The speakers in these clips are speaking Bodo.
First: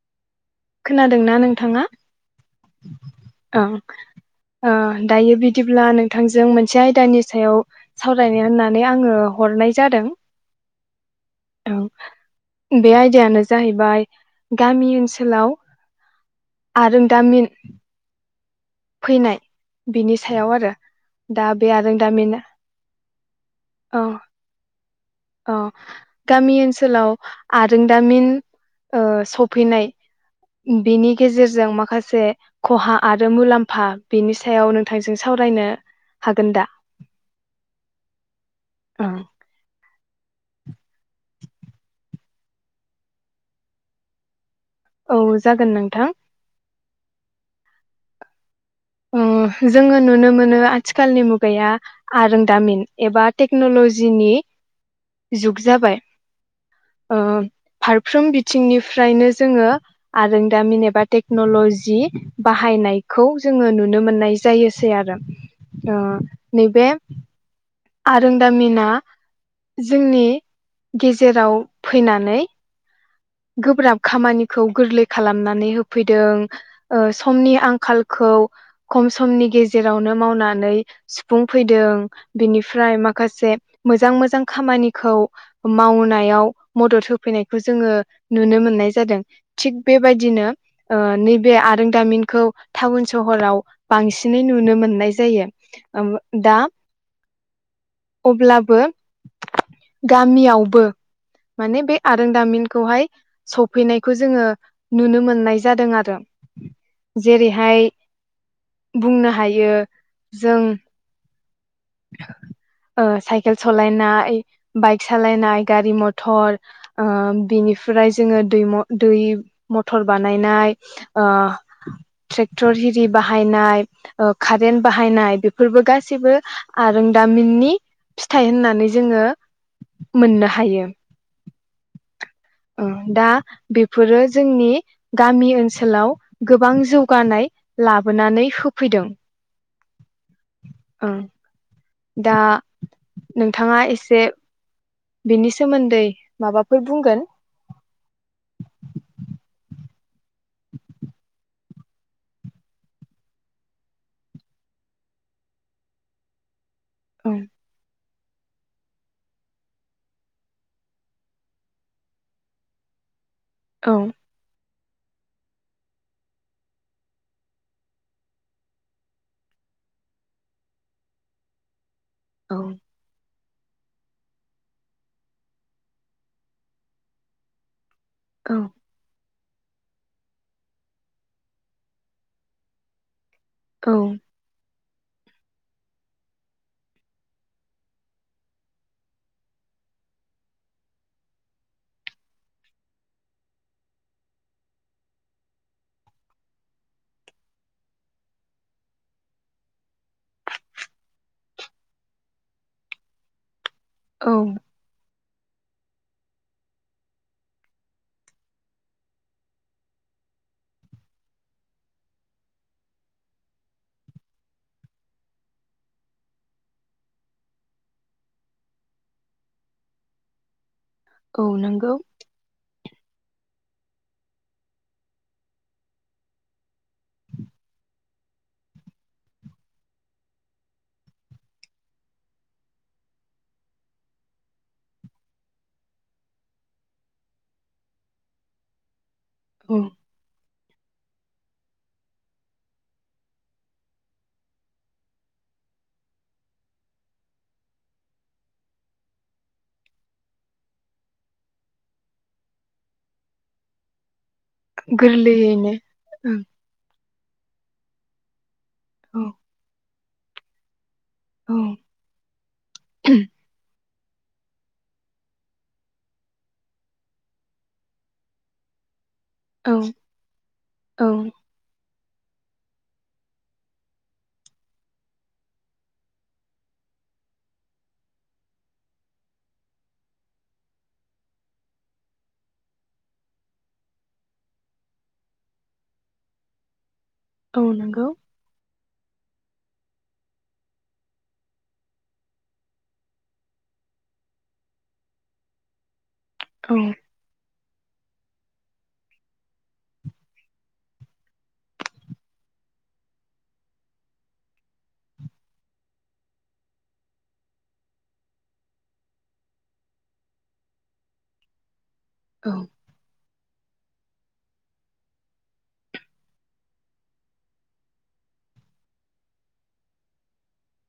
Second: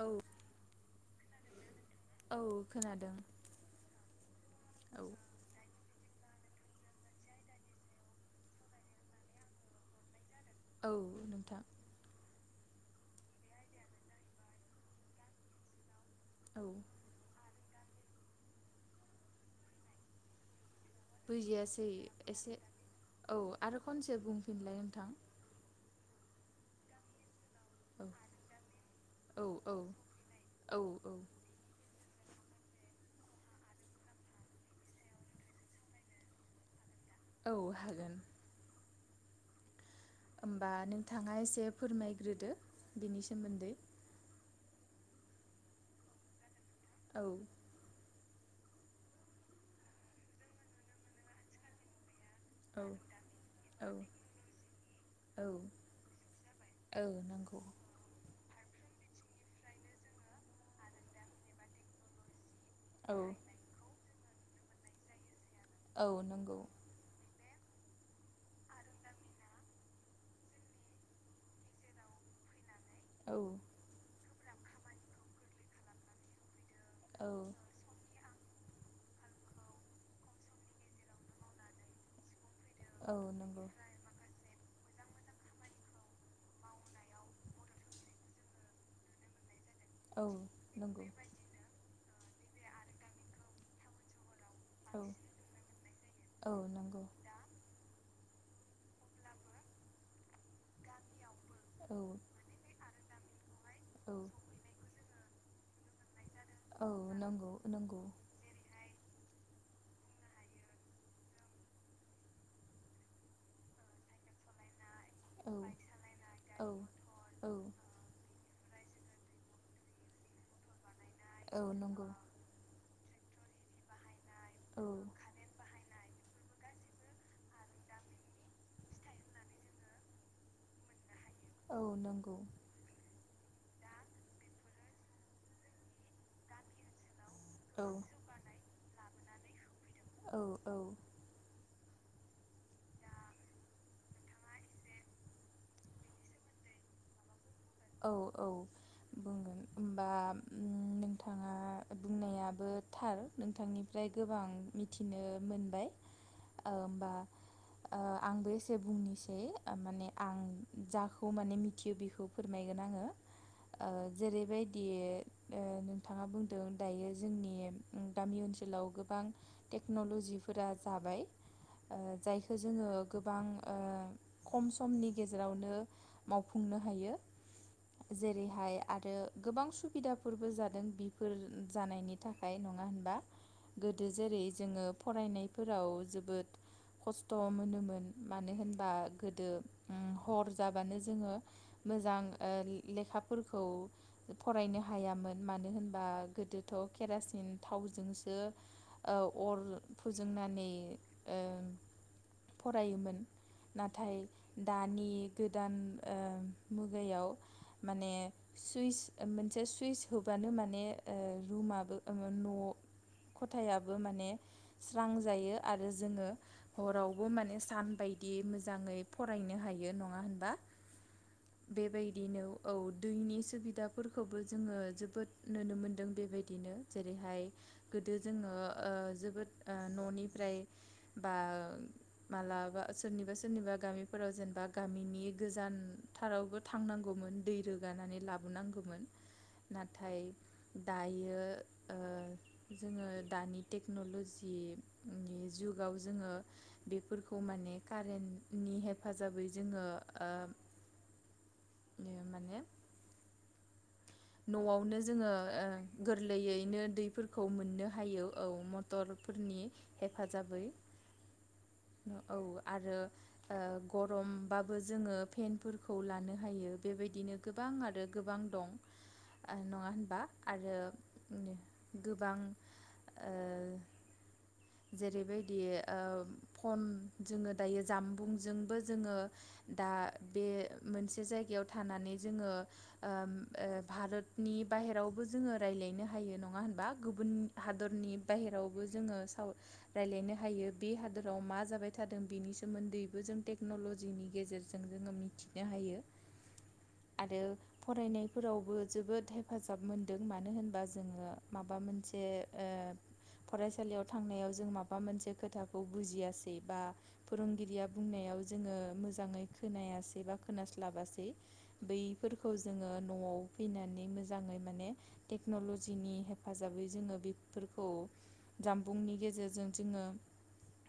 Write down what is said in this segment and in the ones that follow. औ खोनादों ना नोंथाङा? औ खोनादों औ ओ औ दायो बिदिब्ला नो थांजों मोनसे आयदानि सायाव सावरायनो होननानै आङो हरनाय जादों। औ नोंथां औ बे आयदायानो जाहैबाय गामि ओनसोलाव औ आरोंदामिन फैनाय बिनि सायाव आरो। दा बे बुजियासै आरोंदामिन एसे औ आरो खनसे बुंफिनलाय नोंथां अ गामि ओनसोलाव औ आरोंदामिन ओ औ औ सफैनाय औ बेनि औ गेजेरजों माखासे खहा आरो मुलाम्फा बेनि सायाव नोंथांजों सावरायनो हागोन दा? औ हागोन औ होमबा नोंथाङा एसे फोरमायग्रोदो बिनि सोमोन्दै। औ जागोन नोंथां। औ उम जोङो नुनो मोनो आथिखालनि मुगाया आरोंदामिन औ एबा औ टेक्न'ल'जिनि औ जुग जाबाय। औ ओ नंगौ फारफ्रोम बि थिंनिफ्रायनो जोङो आरोंदामिन एबा टेक्न'ल'जि औ बाहायनायखौ नुनो मोननाय जायोसै आरो ओ औ नंगौ नैबे आरोंदामिना जोंनि गेजेराव फैनानै औ गोब्राब खामानिखौ गोरलै खालामनानै होफैदों ओ औ समनि आंखालखौ खम समनि गेजेरावनो मावनानै सुफुंफैदों। बिनिफ्राय औ माखासे नंगौ मोजां मोजां खामानिखौ मावनायाव मदद होफैनायखौ जोङो नुनो मोननाय जादों। थिग औ बेबायदिनो ओ नंगौ नैबे आरोंदामिन खौ टाउन सहराव बांसिन नै नुनो औ मोननाय जायो। औ दा नंगौ अब्लाबो गामियावबो माने औ बे आरोंदामिनखौहाय औ सफैनायखौ जोङो नुनो मोन नाय जादों आरो औ नंगौ जेरैहाय नंगौ। बुंनो हायो जों ओ साइकेल सलायनाय बाइक औ सालायनाय गारि मथर औ ओ औ बिनिफ्राय जोङो दै म दै मथर बानायनाय। ओ औ नंगौ ट्रेक्टर हि रि बाहायनाय ओ औ खारेन्त बाहायनाय बेफोरबो गासैबो आरोंदामिननि फिथाइ होननानै जोङो मोननो हायो। औ नंगौ। ओ दा बेफोरो जोंनि गामि ओनसोलाव गोबां जौ गानाय औ लाबोनानै होफैदों। औ औ। ओं दा नोंथाङा एसे बेनि सोमोन्दै माबाफोर बुंगोन? औ औ बुंगोन बा नोंथाङा बुंनायाबो थार नोंथांनिफ्राय गोबां मिथिनो मोनबाय। ओमबा। औ ओ आंबो इ बुंनिसै माने आं जाखौ माने मिथियो बिखो। फोरमायगोन आङो। ओ औ जेरैबाय। दि ओ नोंथाङा बुंदों दायो जोंनि गामि ओनसोलाव गोबां टेक्नलजिफोरा जाबाय। ओ औ जायखौ जोङो गोबां। ओ खम समनि गेजेरावनो मावफुंनो हायो। जेरैहाय आरो। गोबां सुबिदाफोरबो जादों बिफोर जानायनि थाखाय नङा होनबा? औ गोदो जेरै जोङो। फरायनायफोराव जोबोद खस्थ मोनोमोन मानो होनबा गोदो ओ हर जाबानो जोङो मोजां। ओ लेखाफोरखौ फरायनो हायामोन, मानो होनबा? गोदोथ केरासिन थावजोंसो ओ अर फोजोंनानै ओ फरायोमोन। नाथाय औ दानि गोदान ओ मुगायाव। माने सुइस मोनसे सुइस होबानो माने ओ रुमाबो ओ न खथायाबो माने स्रां जायो, आरो जोङो हरावबो माने सान बायदि मोजाङै फरायनो हायो, नङा होनबा? औ नोंगौ। बेबायदिनो औ दैनि सुबिदाफोरखौबो जोङो, जोबोद नोनो मोनदों। बेबायदिनो जेरैहाय गोदो जोङो ओ जोबोद ओ ननिफ्राय, बा मालाबा सोरनिबा सोरनिबा गामिफोराव जेनबा गामिनि गोजानथारावबो थां थांनांगौमोन दै रोगानानै लाबोनांगौमोन। औ नाथाय। दायो ओ जोङो दानि टेक्न'ल'जिनि जुगाव जोङो बेफोरखौ माने कारेन्टनि हेफाजाबै जोङो ओ ओ माने। न'आवनो जोङो गोरलैयैनो ओ ओं गोरलैयैनो दैफोर खौ मोननो हायो औ मथ औ टरफोरनि। हेफाजाबै औ आरो ओ। गरमबाबो जोङो फेनफोरखौ लानो हायो बेबायदिनो गोबां आरो गोबां दं। ओ औ नङा होनबा आरो औ उमनि गोबां ओ जेरैबायदि ओ फन जोङो दायो जामबुंजोंबो जोङो दा बे मोनसे जायगायाव थानानै जोङो ओम ओ भारतनि बाहेरावबो जोङो रायलायनो हायो नङा होनबा गुबुन औ नंगौ हादरनि बाहेराव बो जोङो साव रायलायनो हायो बे हादोराव मा जाबाय थादों बेनि सोमोन्दैबो जों टेक्न'लजिनि गेजेरजों जोङो मिथिनो हायो औ आरो फरायनाय फोरावबो जोबोद हेफाजाब मोनदों मानो होनबा जोङो माबा मोनसे ओ फरायसालियाव थांनायाव जों माबा मोनसे खोथाखौ बुजियासै बा फोरोंगिरिया बुंनायाव जोङो मोजाङै खोनायासै बा खोनास्लाबासै बैफोरखौ औ जोङो फैनानै मोजाङै माने टेक्नलजिनि हेफाजाबै जोङो बेफोरखौ जामबुंनि गेजेरजों जोङो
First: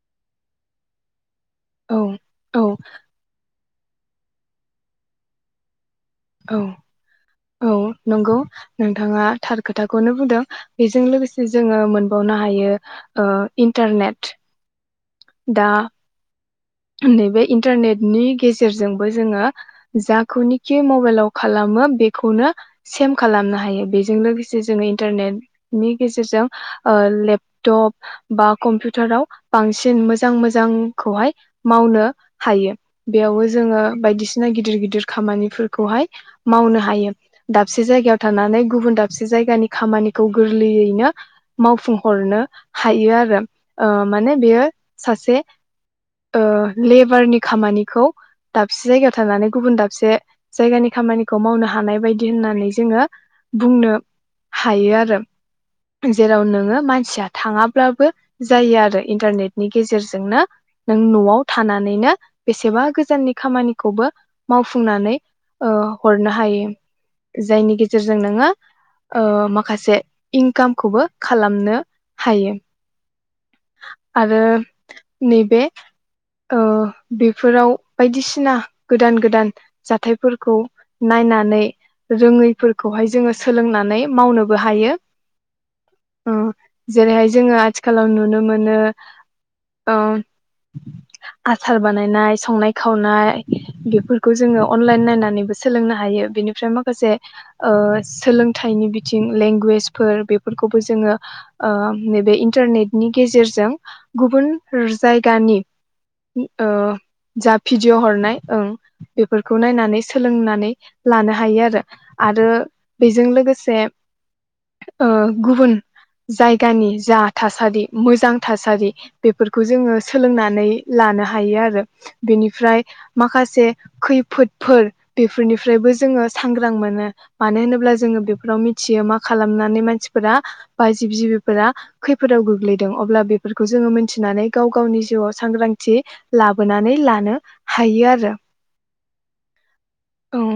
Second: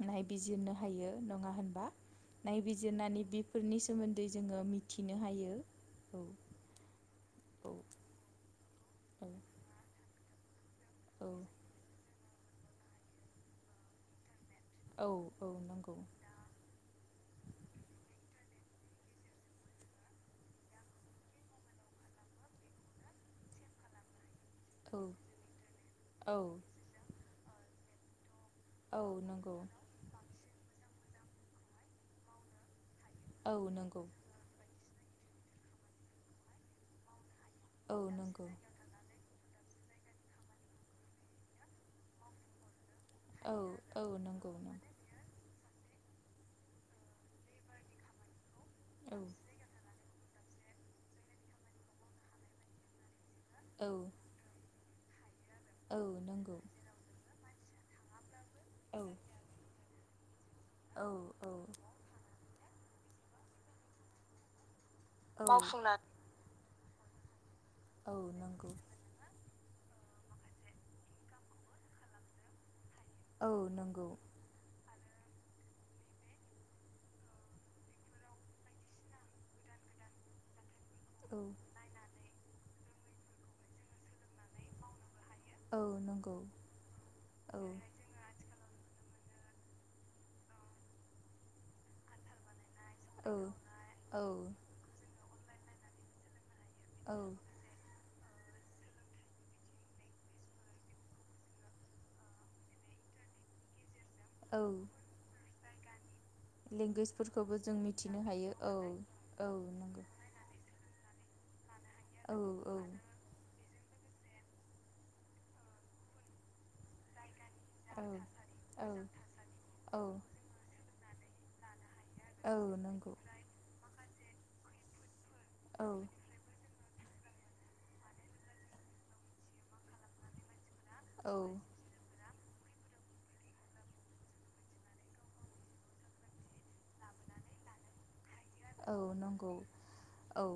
नायबिजिरनो हायो नङा होनबा औ औ नायबिजिरनानै बिफोरनि सोमोन्दै जोङो मिथिनो हायो औ औ औ नंगौ नोंथाङा औ थार खोथाखौनो बुंदों बेजों लोगोसे जोङो मोनबावनो हायो ओ इन्टारनेट औ औ दा नंगौ नैबे इन्टारनेटनि गेजेरजोंबो जोङो जाखौनोखि मबाइलाव खालामो बेखौनो सेम खालामनो हायो बेजों लोगोसे जो जोङो औ इन्टारनेटनि औ गेजेरजों ओ लोब ट'प बा औ कम्पिउटाराव नंगौ बांसि सिन मोजां मोजांखौहाय मावनो हायो बेयावबो औ जोङो नंगौ बायदिसिना गिदिर गिदिर खामानिफोरखौहाय मावनो हायो दाबसे औ जायगायाव नंगौ थानानै गुबुन दाबसे जायगानि खामानिखौ गोरलैयैनो मावफुं हरनो हायो आरो औ ओ औ माने नंगौ बेयो सासे ओ लेबारनि खामानिखौ दाबसे जायगायाव नंगौ थांनानै गुबुन दाबसे जायगानि खामानिखौ मावनो हानाय बायदि होननानै जोङो औ बुंनो हा हायो आरो औ जेराव नंगौ नोङो मानसिया थाङा ब्लाबो जायो औ आरो इन्टारनेट नि गेजेरजोंनो नों औ न'आव थानानैनो बे बेसेबा गोजाननि खामानिखौबो मावफु फुंनानै औ ओ हरनो हायो। जायनि औ गेजेरजों नोङो नंगौ ओ मा माखासे इनकामखौबो खालामनो हायो। औ नंगौ आरो नैबे ओ बेफोराव बायदिसिना गोदान गोदान जाथायफोरखौ औ नायनानै रोङैफोर खौहाय जोङो सोलोंनानै मावनोबो हायो। औ अ नंगौ जेरैहाय औ जोङो आथिखालाव नुनो मोन [unintelligible] ओ आसार बानायनाय संनाय खावनाय बेफोरखौ औ जोङो अनलाइन नायनानै सोलोंनो हायो बेनि फ्राय माखासे औ ओ सोलोंथाइनि बिथिं लेंगुवेजफोर बेफोरखौबो जोङो ओ नैबे इन्टारनेटनि गेजेरजों गुबुन औ जायगानि ओ जा लेंगुवेजफोरखौबो जों भिडिय' मिथिनो हरनाय हायो ओं औ औ बेफोरखौ नायनानै नंगौ सोलोंनानै लानो हायो आरो। औ आरो औ बेजों लोगोसे ओ गुबुन जायगानि जा थासारि मोजां। औ थासारि बेफोरखौ जोङो औ सोलोंनानै लानो हायो आरो। औ बेनिफ्राय नंगौ माखासे खै फोटफोर औ बेफोरनिफ्रायबो जोङो सांग्रां मोनो मानो होनोब्ला जोङो बेफोराव मिथियो मा खालामनानै मानसिफोरा बा जिब औ जिबिफोरा खै फोराव गोग्लैदों अब्ला बे फोरखौ जोङो मोनथिनानै गाव गावनि जिउआव सांग्रांथि लाबोनानै लानो हायो आरो औ नंगौ औ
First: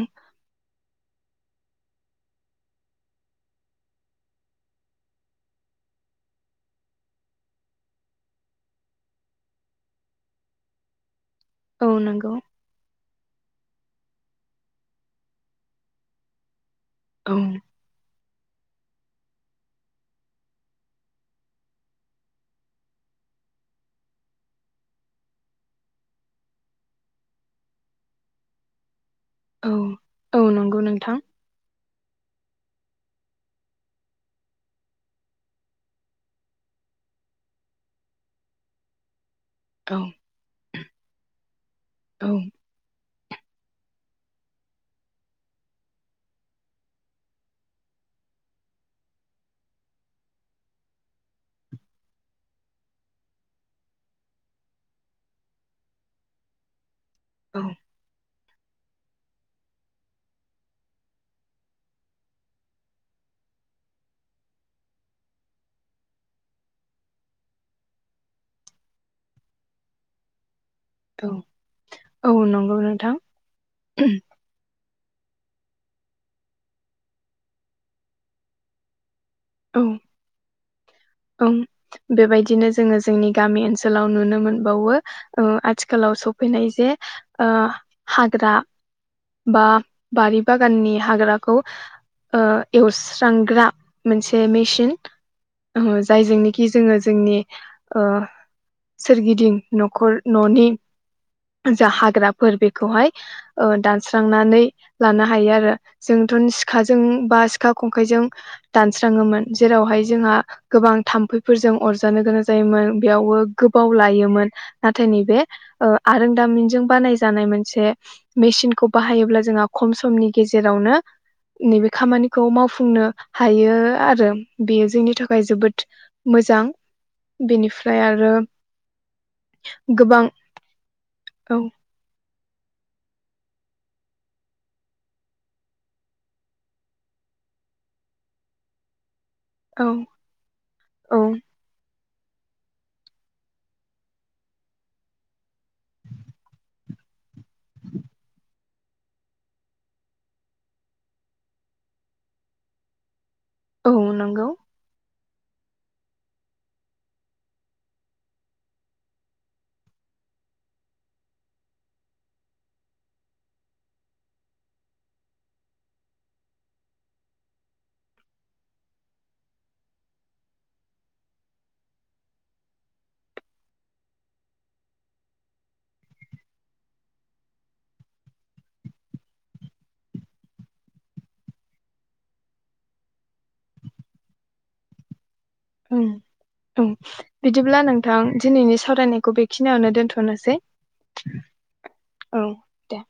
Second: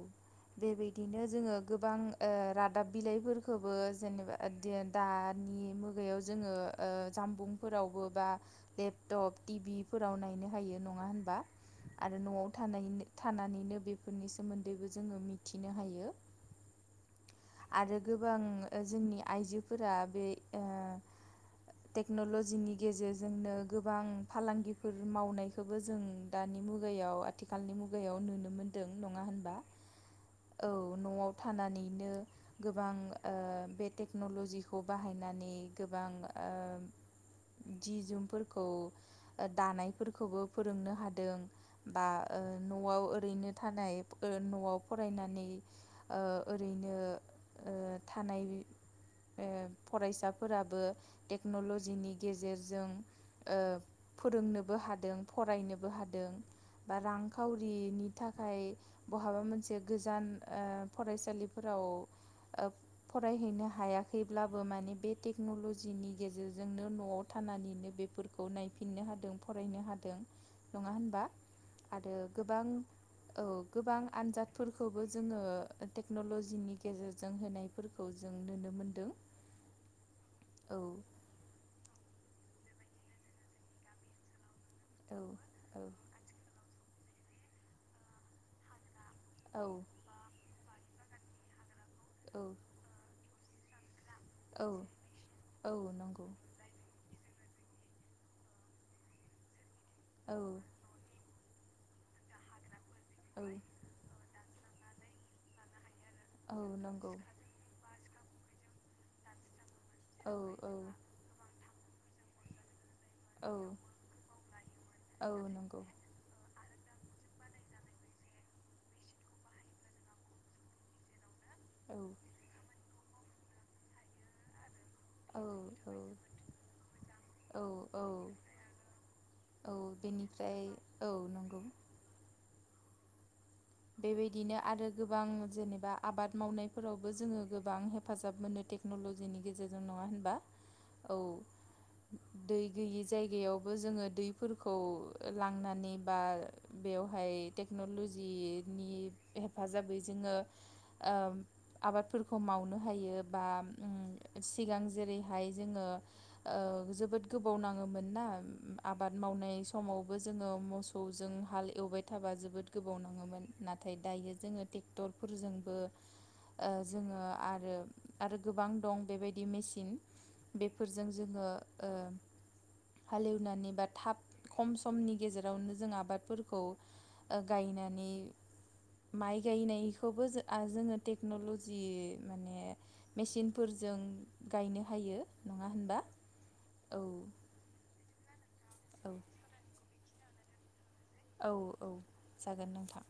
बेबायदिनो जोङो गोबां ओ रादाब बिलाइफोरखौबो जेनेबा दि दानि मुगायाव जोङो ओ जामबुंफोरावबो बा लेपटप टिभिफोराव नायनो हायो नङा होनबा औ नंगौ थानायनिनो थानानैनो बेफोरनि सोमोन्दैबो जोङो मिथिनो हायो औ। आरो गोबां जोंनि आइजोफोरा बे ओ टेक्न'ल'जिनि गेजेरजोंनो गोबां फालांगिफोर मावनायखौबो जों दानि मुगायाव आथिखालनि मुगायाव नुनो मोन्दों। नङा होनबा? औ औ नंगौ नोंथां न'आव थानानै बिदिनो गोबां ओ बे टेक्नलजिखौ बाहायनानै गोबां ओ जि जोमफोरखौ औ दानायफोरखौबो फोरोंनो हादों बा औ ओ न'आव ओ रैनो थानाय न'आव फरायनानै ओ ओरैनो ओ थानाय ओ फरायसाफोराबो टेक्न'ल'जिनि गेजेरजों ओ फोरोंनोबो हादों फरायनोबो हादों। बा औ रांखावरिनि थाखाय थाखाय बहाबा मोनसे गोजान ओ फरायसालिफोराव फरायहैनो हायाखैब्लाबो माने बे टेक्न'लजिनि गेजेरजोंनो न'आव थानानैनो बेफोरखौ नायफिननो हादों फरायनो हादों। नङा होनबा? औ आरो औ गोबां नंगौ नोंथां औ गोबां आनजादफोर फोरखौबो जोङो टेक्नल'जिनि गेजेरजों होनायफोरखौ जों नुनो मोनदों। औ। औ। औ बेबायदिनो जोंङो जोंनि गामि ओनसोलाव नुनो मोन बावो औ आथिखालाव सफैनाय जे ओ हाग्रा औ बा बारि बागाननि हाग्राखौ ओ औ एउस सांग्रा मोनसे औ मेसिन औ ओ नंगौ जायजोंनोखि जोङो जोंनि ओ सोरगिदिं न'खर औ न'नि जा हाग्राफोर बे खौहाय औ ओ दानस्रांनानै लानो हायो आरो जोंथ' औ सिखाजों नंगौ बा सिखा खं खायजों दानस्राङोमोन। जेरावहाय औ जोंहा गोबां औ थाम्फैफोरजों अरजानो गोनां जायोमोन। बेयावबो औ गोबाव लायोमोन नाथाय औ नैबे नंगौ ओ दामिनजों बानाय जानाय मोनसे मेसिनखौ बाहायोब्ला जोंहा खम समनि गेजेरावनो नैबे औ खामानिखौ मावफुंनो हायो आरो बे जोंनि थाखाय औ जोबोद मोजां औ बेनिफ्राय औ आरो औ गोबां बेनिफ्राय औ नंगौ बेबायदिनो आरो गोबां जेनेबा आबाद मावनायफोरावबो जोङो गोबां हेफाजाब मोनो टेक्न'लजि जोंनि गेजेरजों औ नङा होनबा औ। दै गैयि जायगायावबो जोङो दैफोरखौ लांनानै बा बेवहाय टेक्न'लजि नि हेफाजाबै जोङो ओ आबादफोरखौ मावनो हायो बा औ उम नंगौ सिगां जेरै बेहाय जोङो ओ जोबोद गोबाव नाङोमोन ना आबाद मावनाय समावबो जोङो मोसौजों हाल एवबाय थाबा जोबोद गोबाव नाङोमोन नाथाय दायो जोङो ट्रेक्टरफोरजोंबो ओ जोङो आरो आरो गोबां दं बेबायदि मेसिन बेफोरजों जोङो ओ हालेवनानै बा थाब खम समनि गेजेरावनो जों आबादफोरखौ ओ गायनानै माइ गायनायखौबो आ जोङो टेक्न'लजि माने मेसिनफोरजों गायनो हायो। नङा होनबा ओम ओम औ बिदिब्ला नों थां दिनैनि औ सावरायनायखौ बेखिनियावनो दोनथ' नोसै। औ औ जागोन दे नोंथां।